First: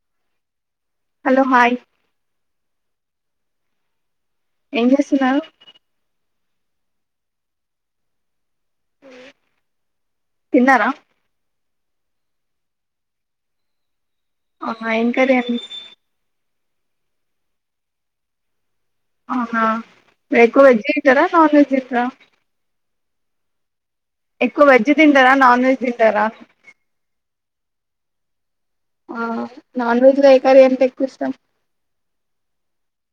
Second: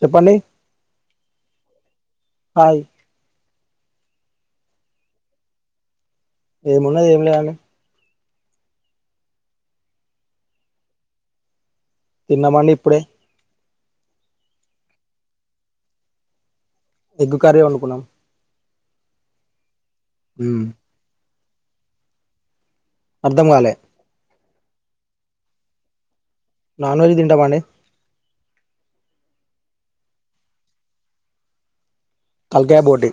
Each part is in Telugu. చెప్పండి హలో హాయ్ హాయ్ ఏం చేస్తున్నారు ఏమున్నది ఏంలేదండి తిన్నారా తిన్నామండి ఇప్పుడే ఆ ఎం కర్రీ అండి ఎగ్గు కర్రీ వండుకున్నాం అవ్నా మ్మ్. ఎక్కువ వెజ్జే తింటారా నాన్ వెజ్ తింటారా అర్థం కాలే ఎక్కువ వెజ్ తింటారా నాన్ వెజ్ తింటారా నాన్ వెజ్ తింటామాండి ఆ నాన్ వెజ్ లో ఏ కర్రీ అంటే ఎక్కు ఇష్టం కల్క్యాబోట్టి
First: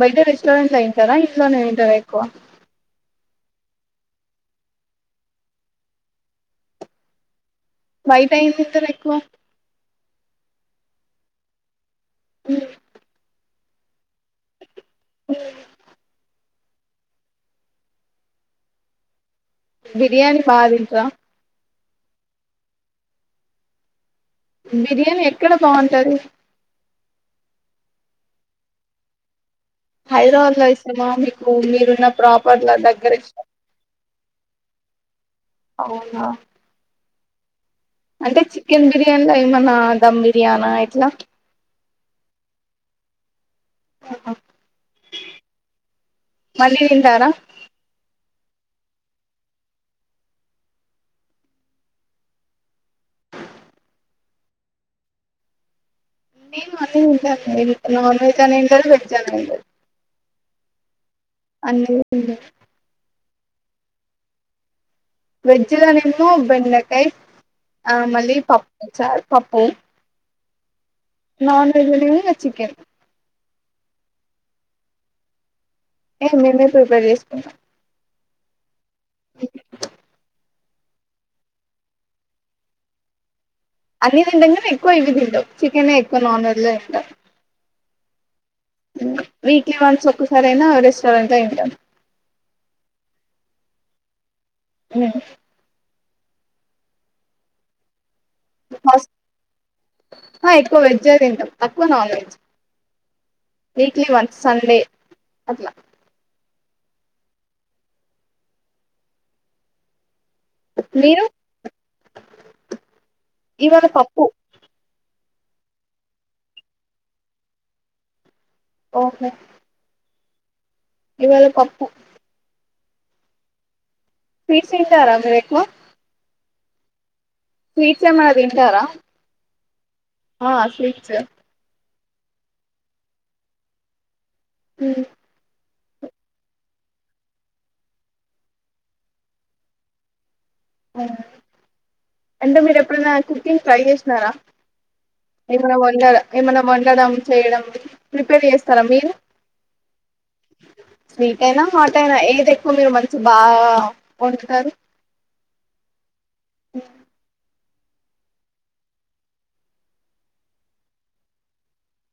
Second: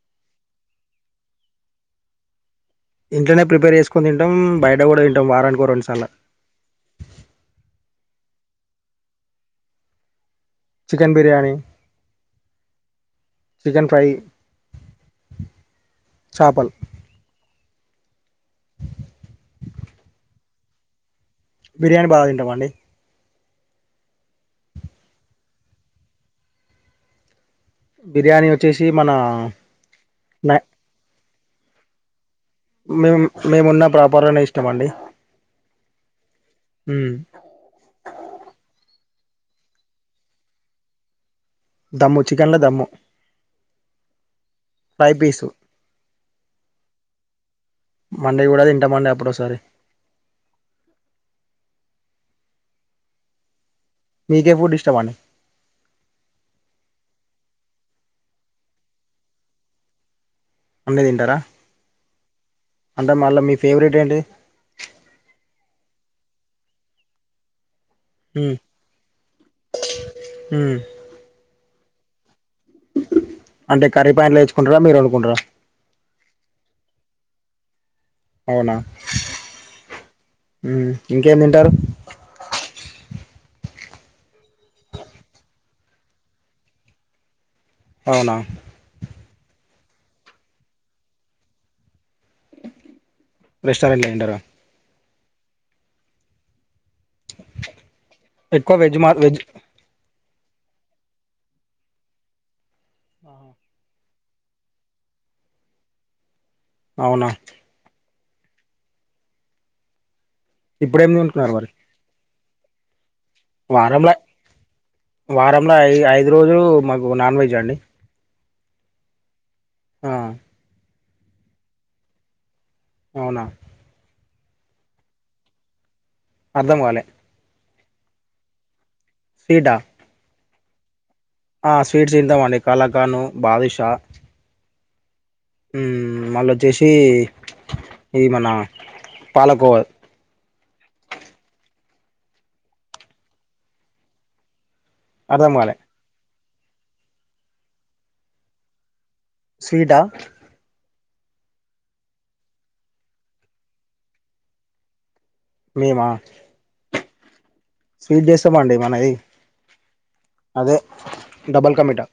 బయట రెస్టోారంట్లో తింటారా ఇంట్లోనే తింటారా ఎక్కువ. ఇంట్లోనే ప్రీపేర్ చేసుకుని తింటాం బయట కూడా తింటాం వారానికి ఓ రెండుసార్లు. బయట ఎమ్ తింటారు ఎక్కువ చికెన్ బిర్యానీ ఉ చికెన్ ఫ్రై చాపలు బిర్యానీ బాగా తింటారా బిర్యానీ బాగా తింటాం అండి బిర్యానీ ఎక్కడ బాగుంటది బిర్యానీ వచ్చేసి మన హైదరాబాద్లో ఇష్టమా మీకు మీరున్న ప్రాప్ మిమ్ మేము ఉన్న ప్రాపర్ లోనే ఇష్టం అండి అవునా ఉ అంటే చికెన్ బిర్యాన్లా ఏమన్నా ధమ్ బిర్యానా ఏట్లా. దమ్ము చికెన్లో దమ్ము పైపీసు మళ్ళీ తింటారా మండే కూడా తింటామండి అప్పుడో సారి మీకే ఫుడ్ ఇష్టమండి నేను అన్ని తింటానండి నాన్ వెజ్ అనేమ్ లేదు వెజ్ అనేమి లేదు. అన్ని తింటారా అన్ని తింటా అంటే మళ్ళ మీ ఫేవరెట్ ఏంటి వెజ్జ్లోనేమో బెండకాయ్ ఆ మళ్ళీ పప్పు చారు పప్పు. ఉ నాన్ వెజ్లో నేమి చికెన్ అంటే కర్రీ పాయింట్లో తెచ్చుకుంటారా మీరే వండుకుంటారా. యే మేమే ప్రిపేర్ చేసుకుంటాం అవునా ఉ ఇంకేమి తింటారు అన్ని తింటాం కానీ ఎక్కువ ఇవి తింటాం చికెన్ ఎక్కువ నాన్ వెజ్లో ఇంకా. అవునా వీక్లీ వన్స్ ఒక్కసారి అయినా రెస్టారెంట్లో తింటాం. రెస్టారెంట్లో తింటారా ఉ ఎక్కువ వెజ్ మా ఫస్ట్ వెజ్ ఆ ఎక్కువ వెజే తింటాం తక్కువ నాన్ వెజ్ ఆహా వీక్లీ వన్స్ సండే అట్లా అవునా ఇప్పుడేమి మీరు వండుకున్నారు మరి ఇవాళ వారమ్ల పప్పు వారంలో ఐ ఐదు రోజులు మాకు నాన్ వెజ్ అండి. ఓహో ఆ ఇవాళ పప్పు అవునా స్వీట్స్ తింటారా మీరు ఎక్కువ అర్థం కాలే స్వీట్స్ ఏమన్నా తింటారా ఫీడా ఆ స్వీట్స్ ఆ స్వీట్స్ తిద్దాం అండి కాలాకాను, బాదుషా ఉమ్ ఉమ్ మళ్ళ వచ్చేసి ఇది మన పాలకోవ అంటే మీరు ఎప్పుడన్నా కుకింగ్ ట్రై చేసినారా? అర్థం కాలే ఏమన్న వండ ఏమన్న వండడం, చేయడం ప్రిపేర్ చేస్తరా మీరు? స్వీటా? స్వీట్ అయినా హాట్ అయినా, ఏది ఎక్కువ మీరు మంచి బాగా వండుతారు? మీమా [inaudible] స్వీట్ చేస్తమండి మనది అదే డబల్కమీటా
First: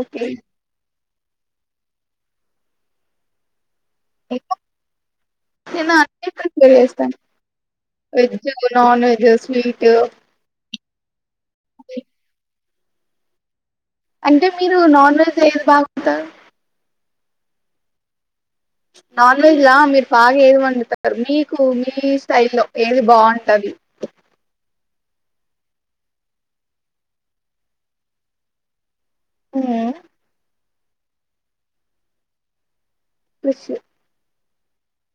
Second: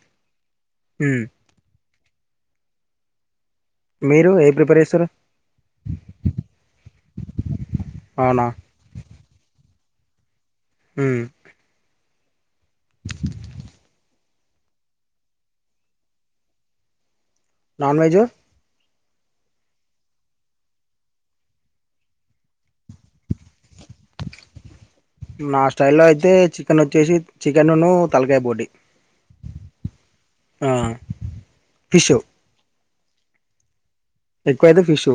ఓకే హ్మ్ మీరు ఏ ఎక్కో ప్రిపేర్ చేస్తారు నేను అన్ని ప్రిఫర్ చేస్తాను, అవునా వెజ్జు గు నాన్ వెజ్, స్వీటు హ్మ్ ఎమ్ అంటే మీరు నాన్ వెజ్ ఏది బాగుంట నాన్ వెజ్ నాన్ వెజ్ లా మీరు బాగా ఏది వండుతారు, మీకు మీ స్టైల్ లో ఏది బాగుంటది? ఎమ్ నా స్టైల్లో అయితే చికెన్ వచ్చేసి చికెన్ ఉన్నూ తలకాయ, పోటి ఉమ్ ఆ ఫిషూ ఫిషూ ఎక్కువైతే ఫిషూ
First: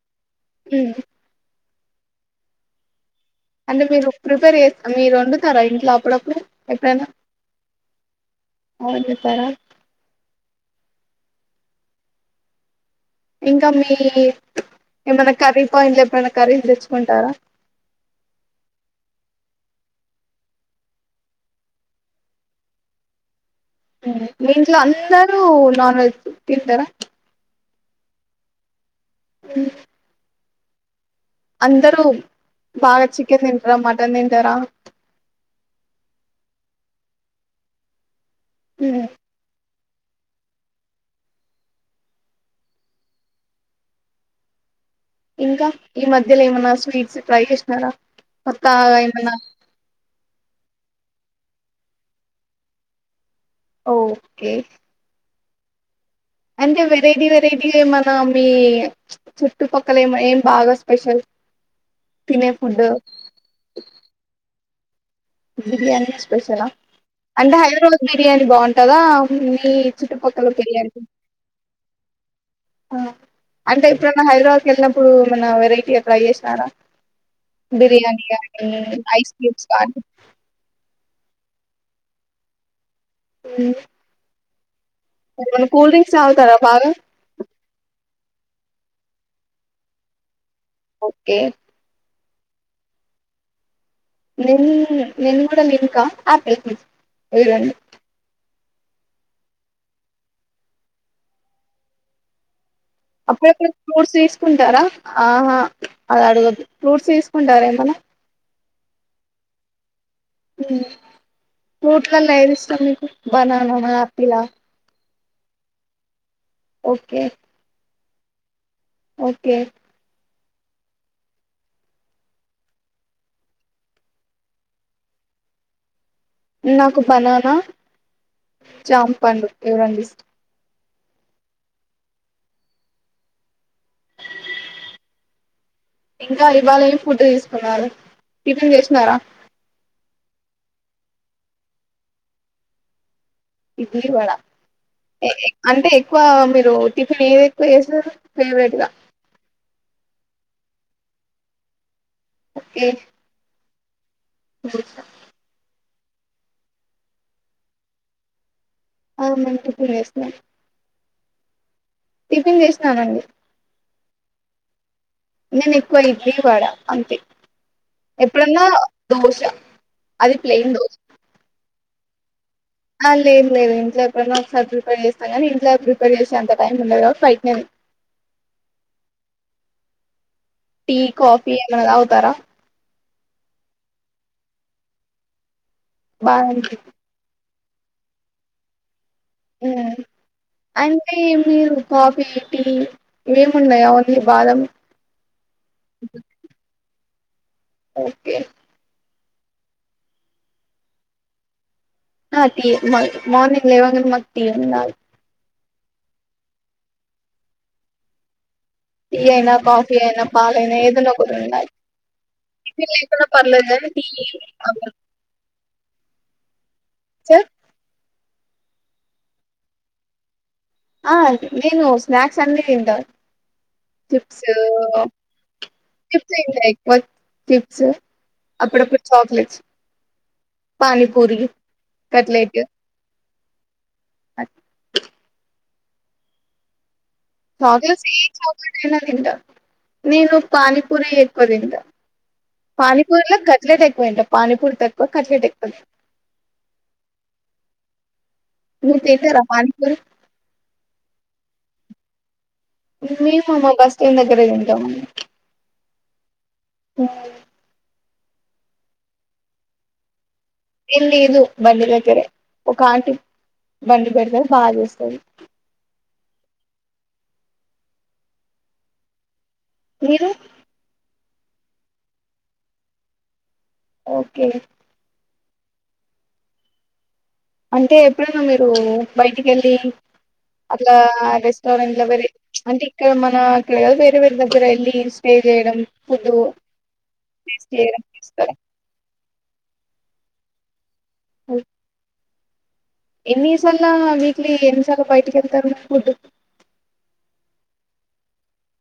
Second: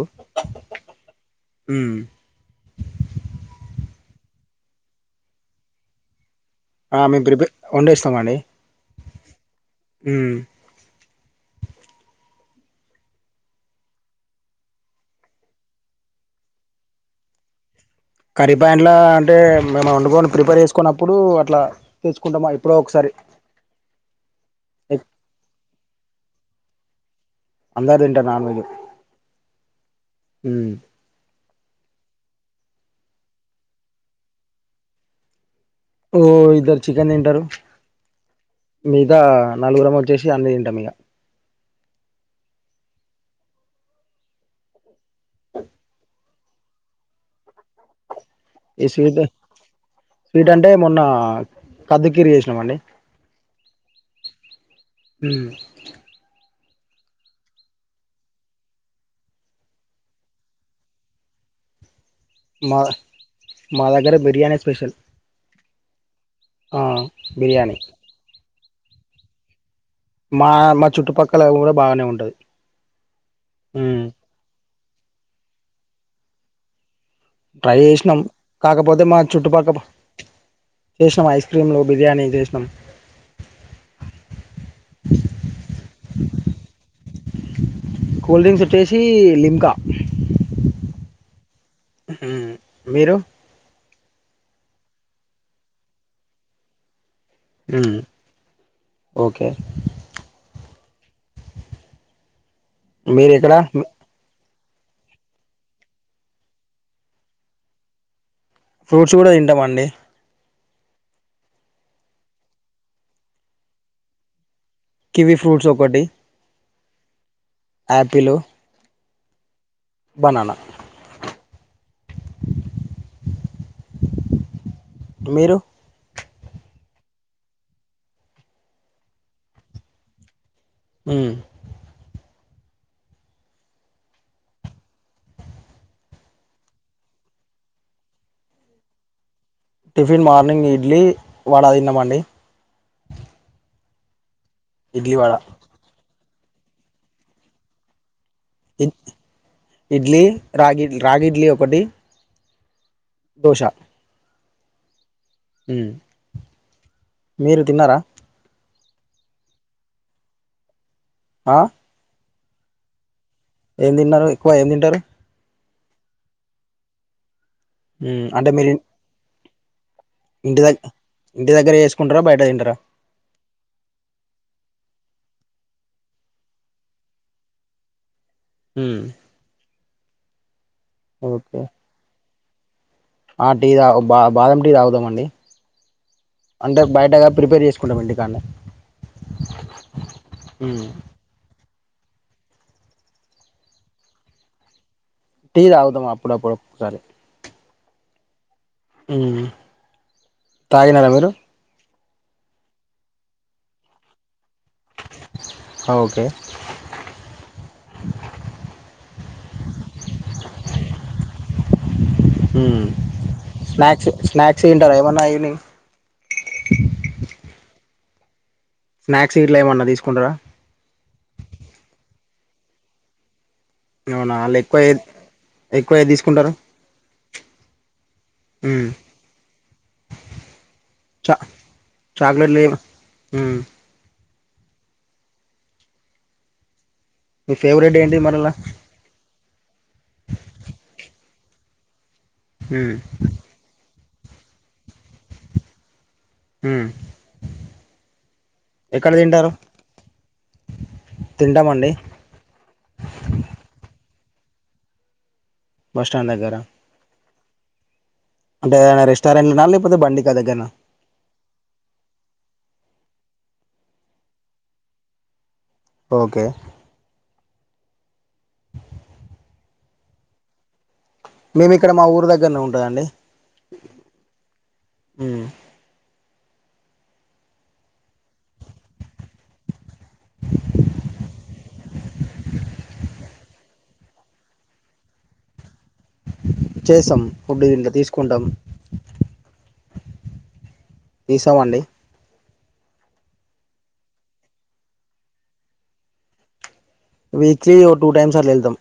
ఉహు హ్మ్ అంటే మీరు ప్రిపేర్ చేస్ మీరు వండుతారా ఇంట్ల అప్పుడప్పుడు? ఆ ఎప్పుడైనా మేము ప్రిపేర్ వండేస్తామండి, వండుతారా ఉమ్ ఇంకా మీ ఏమన్నా కర్రీ పాయింట్లు ఎప్పుడనా కర్రీస్ తెచ్చుకుంటారా? కర్రీ పాయంట్లా అంటే మేము వంకొని ప్రిపేర్ చేసుకోన్నప్పుడు అట్ల తెసుకుంటామ ఎప్పుడో ఒకసారి. మీ ఇంట్లో అందరు నాన్ వెజ్ తింటరా? అందరూ తింటరు నాన్ వెజు ఉమ్ ఉమ్ అందరూ బాగా చికెన్ తింటరా, మటన్ తింటరా? ఓ ఇద్దరు చికెన్ తింటరు, మిగతా నలుగురం వచ్చేసి అన్ని తింటమిగా. ఇంకా ఈ మధ్యలో ఏమన్న స్వీట్స్ ట్రై చేసినారా? ఈ కొత్తగా స్వీట్ ఏమన్నా స్వీట్ అంటే మొన్న కద్దుకీర్ చేసినమండి. ఓ కే ఉమ్ అంటే వెరైటీ వెరైటీగా ఏమన్నా మీ చుట్టుపక్కల ఏమ ఏం బాగా స్పెషల్? తినే మా ఫుడ్ మాదగ్గర బిర్యాని స్పెషల్ బిర్యానీ స్పెషలా ఆ అంటే బిర్యానీ హైదరాబాద్ బిర్యానీ బాగుంటుందా మీ మా చుట్టుపక్కల మా బిర్యానీ చుట్టుపక్కల కూడా బాగానే ఉంటది అంటే ఉమ్ ఇప్పుడున్న హైదరాబాద్ కి వెళ్ళినప్పుడు ఏమన్నావెరైటీగా ట్రై చేసినారా ట్రై చేసినాం బిర్యానీ గాని కాకపోతే మా ఐస్ క్రీమ్స్ చుట్టుపక్క కానీ చేసినాం ఐస్ క్రీమ్లు బిర్యానీ చేసినాం హ్మ్ మరి కూల్ డ్రింక్స్ తాగుతారా బాగా కూల్ డ్రింక్స్ వచ్చేసి లింకా ఓకే హ్మ్ మీరు నేన్ నేను కూడా లింకా ఆపిల్ ఫీజ్ ఓకే మీరు ఇక్కడ అప్పుడప్పుడ ఫ్రూట్స్ తీసుకుంటారా ఆహా అది అడుగద్దు ఫ్రూట్స్ తీసుకుంటారా ఏమనా ఫ్రూట్స్ కూడా తింటామ్ అండి ఫ్రూట్లల్లో ఏది ఇష్టం మీకు బనానా నా ఆపిలా కివి ఫ్రూట్స్ ఒకటి ఓకే ఆపిల్ ఓకే బనానా మీరు నాకు బనానా జాంపండు ఇవి రెండు ఇష్టం హ్మ్ ఇంకా ఇవాళ ఏమి ఫుడ్ తీసుకున్నారు టిఫిన్ చేసినారా టిఫిన్ మార్నింగ్ ఇడ్లీ వడ తిన్నామండి ఇడ్లీ వడ ఇడ్లీ వడ అంటే ఎక్కువ మీరు టిఫిన్ ఏది ఎక్కువ చేస్తారు ఇ ఇడ్లీ రాగిడ్లీ రాగి ఇడ్లీ ఒకటి ఓకే దోష దోస హ్మ్ మీరు తిన్నారా ఆ మన ట్రిప్పు వేసినాము ఆ టిఫిన్ చేసినానండి ఏం తిన్నారు ఎక్కువ ఏం తింటారు నేను ఎక్కువ ఇడ్లీ వడా అంతే ఉమ్ అంటే ఎప్పుడన్నా మీరు దోశ అది ఇంటి ప్లెయిన్ దగ్గ దోశ ఇంటి దగ్గర ఏసుకుంటారా బయట తింటారా ఆ లేదు లేదు ఇంట్లో ఎప్పుడనా ఒకసారి ప్రిపేర్ చేస్తాం కానీ ఇంట్లో ప్రిపేర్ చేసే అంత టైం ఉండదు కాబట్టి బయట్నేది హ్మ్ టీ కాఫీ ఓకే ఏమన్నా తాగుతారా ఆ టీ తాగు బా బాదం టీ తాగుతాము అండి బాదం టీ అంతే బయటగా ప్రిపేర్ చేసుకుంటామండి కానీ హ్మ్ అంటే మీరు కాఫీ టీ ఏముండవ్ ఓన్లీ బాదం టీ తగుతాం అప్పుడప్పుడు ఒకొక్కసారి ఓకే ఉమ్ తాగినారా మీరు ఆ టీ మ మార్నింగ్ లేవంగా మకు టీ ఉండాలే అ ఓకే టీ అయినా కాఫీ అయినా పాల్ అయినా ఏదైనా ఒకటి ఉండాలి ఉమ్ టిపిన్ లేకున్న పర్లేదు గానీ టీ స్నాక్స్ స్నాక్స్ తింటారా ఏమన్నా ఈవినింగ్ చె స్నాక్స్ గిట్ల ఏమన్నా దిస్కుంటరా ఆ నేను స్నాక్స్ అన్ని తింటా అవునా చిప్సు వాళ్ళు ఎక్కువ ఏది ఎక్కువ ఏది తీసుకుంటారు చిప్స్ ఉమ్ అప్పుడప్పుడు చాక్లేట్స్ పనీపూరి లు కట్ లేట్ ఉ మీ గగ్ ఫేవరెట్ ఏంటి మరలా లో [unintelligible] తింటా నేను పానీపూరి ఎక్వ తింటా ఉమ్ పానీపూరిలో కట్ కట్లేట్ ఎక్వ తింట పానీపూరి తక్వ కట్లెట్ ఎక్వ ఉమ్ మీరు ఎక్కడ చేశారా తింటారు పానీపురి తింటామండి మేము మా బస్ స్టాండ్ దగ్గర దింటండి బస్టాడ్ దగ్గర ఉ అంటే ఎదనా రెస్టారెట్లనా లేపోతే బండికా దెగ్గర్నా ఏం లేదు బండి దెగ్గరే ఒక ఆంటి బండి బెడ్తది బా జెస్తది ఓకే మీరు మేము ఇక్కడ మా ఊరు దగ్గర్నే ఉంటదండి. ఓకే ఉమ్ అంటే ఎప్పుడన్నా మీరూ బైటికెళ్ళీ అట్లా రెస్టారెంట్లా వెరె అంటే ఇక్కడ మనా ఇక్కడ గద్ వేరే వేరే దగ్గర ఎళ్ళి స్టే జైడం ఫుడ్డు చేస్తాం ఫుడ్ టెస్ట్ ఇంట్లో చేడం తీసుకుంటాం తీసవండి. ఎన్నిసాల్లా వీక్లీ ఎన్నిసాల్ల బైటికెళ్తారు ఫుడ్డు వీక్లీ ఓ టూ టైమ్స్ అట్ల ఎళ్తాం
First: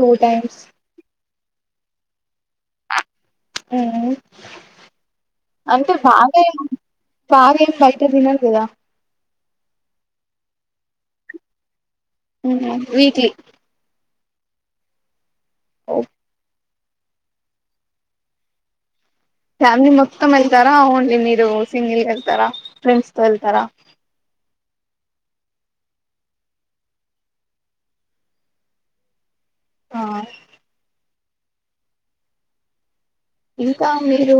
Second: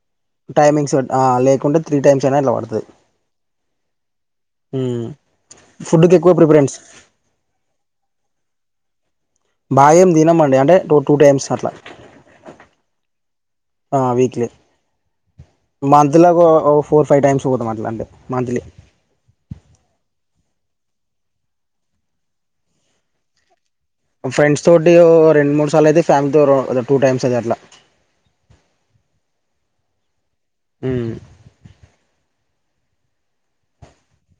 టూ టైమ్స్ టైమింగ్స్ వట్ ఆ లేకుంటే త్రీ టైమ్స్ ఐన అట్లా వడ్తది. ఉమ్ ఫుడ్కి ఎక్వ ప్రిఫరెన్స్ పాగేం బైట తినర్ గదా బాగేం దినమండి అంటే టు టూ టైమ్స్ అట్లా ఉహు వీక్లి ఆ వీక్లీ మంత్లకు ఓ ఫోర్ ఫైవ్ టైమ్స్ వోతాం అట్లా అంటె మంత్లీ ఫ్యామ్లీ మొత్తాం ఎళ్తారా ఓన్లీ మీరు సింగిల్గెళ్తారా ఫ్రెండ్స్ తో ఎళ్తారా ఫ్రెండ్స్ తోటీ ఒ రెండ్ మూడ్ సార్లు అయితే ఫ్యామిలీతో టూ టైమ్స్ అది అట్లా ఆ ఉమ్ ఇంకా మీరు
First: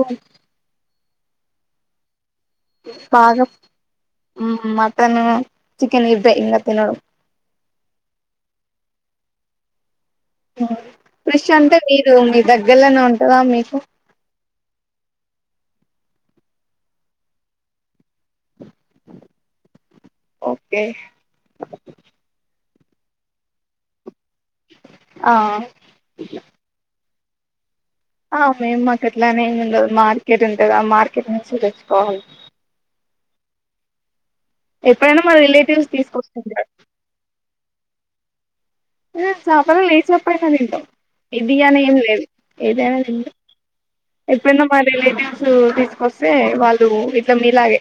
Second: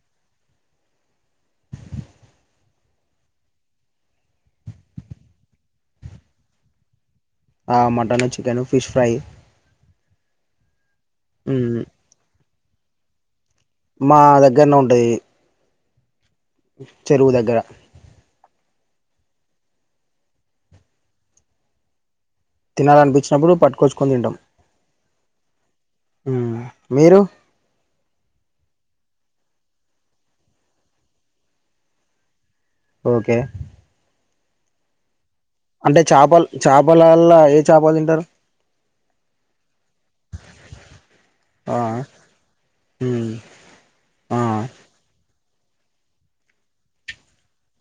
బాగా మటను చికెన్ అయితే ఇంగా తినడు ఆ mutton chicken fish fry fish అంటే మీరు మీ దగ్గర్లోనే ఉంటందా మీకు మా దగ్గర్లో ఉంటయ్ చెరువు దగ్గరా ఓకే తినాలనిపించినప్పుడు పట్కొచ్చుకొని తింటాం ఆ హుమ్ మీరు ఆవ్మేమ్ మాకట్లానేం ఉండదు మార్కెట్ ఉంటది ఆ మార్కెట్ నుంచి తెచ్చుకోవాలి ఓకే ఎప్పుడన్నా మా రీలేట్ అంటే చాపల్ చాపల వల్ల ఏ చాప తింటారు మేమ్ చాపల్ ఏ చాపలయినా తింటాం ఇది ఆ అని ఏమి లేదు ఏదైనా మ్మ్ తింటాం ఆ ఎప్పుడన్నా మా రిలేటివ్స్ తీసుకొస్తే వాళ్ళు ఇట్లా మీలాగే.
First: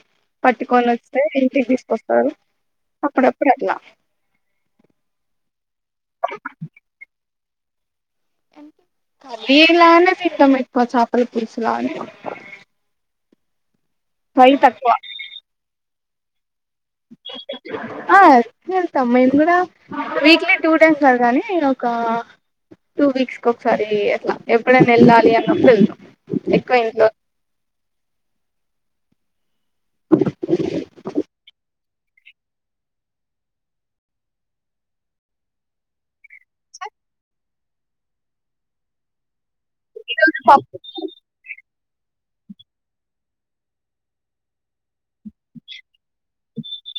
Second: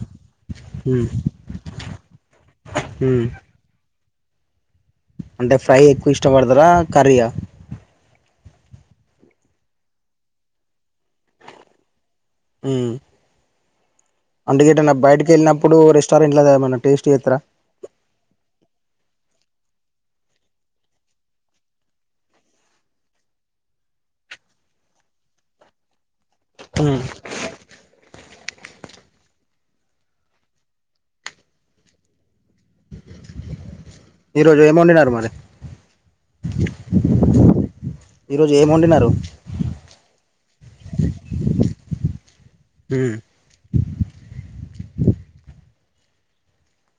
మ్మ్ పట్టుకొన్వస్తే ఇంటికి తీసుకొస్తారు మ్మ్ అప్పుడప్పుడు అట్లా అంటే ఫ్రై ఎక్కువ ఇష్టపడ్తార కర్రీయ కర్రీలానే తీసుకొని పెట్టుకో చాపల పుల్స్లానే మ్మ్ ఫ్రై అంటే తక్కువ గేటైనా బయటకి ఎళ్ళినప్పుడు రెస్టారెంట్లో దెమన్నా టేస్ట్ జేత్తరా ఆ చేస్తాం మేము గూడా వీక్లీ టూ టైమ్స్ గాదు కానీ ఒక టూ వీక్స్ ఒకసారి అట్లా ఎప్పుడన్నా ఎళ్ళాలి అన్నప్పుడు ఎళ్తాం ఎక్కువ మ్మ్ ఇంట్లో ఈ రోజు ఏమెండిన్నారు మరి ఈరోజు ఏం వండిన్నారు పప్పు హ్మ్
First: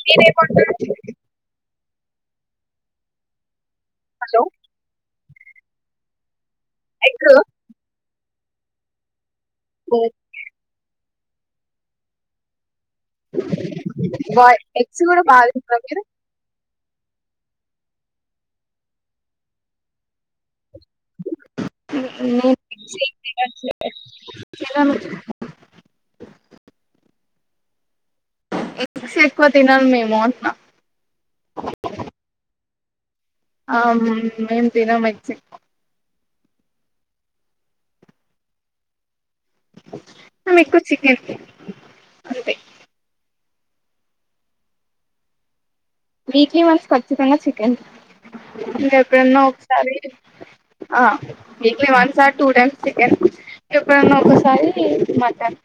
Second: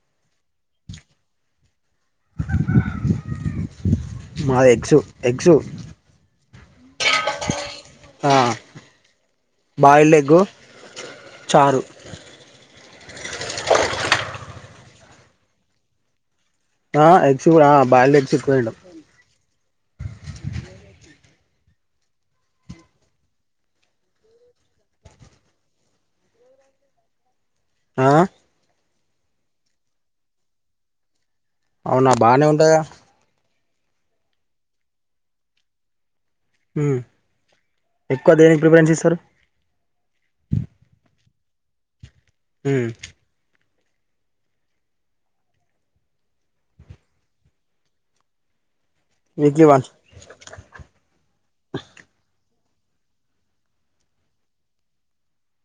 మీరేమ్ వండ్నార్ హలో మాఎగ్సు ఎగ్సు ఎగ్గ్ ఆ బాయిల్డ్ ఎగ్గు చారు బా ఎగ్స్ గూడా బాగాతింట్రా మీరు ఆ ఎగ్గ్సు గూడా బాయిల్డ్ ఎగ్గ్స్ ఎక్కువ తింటం [unintelligible] అట్లే ఏ [unintelligible] ఆ ఎగ్గ్స్ ఎక్కువ తినమ్ మేము అన్ట్నా అవునా బానే ఉంటాయే ఆ మేమ్ తినమెగ్స్ హ్మ్ ఎక్కువ దేనికి ప్రిఫరెన్స్ ఇస్తరు మేమ్ ఎక్కువ చికెన్ అంతే హ్మ్ వీక్లీ వన్స్ ఖచ్చితంగా చికెన్ ఎప్పుడన్నా వీక్లీ వన్స్ ఒకసారి ఆ weekly once or two times chicken ఎప్పుడన్నా ఒకసారి మటన్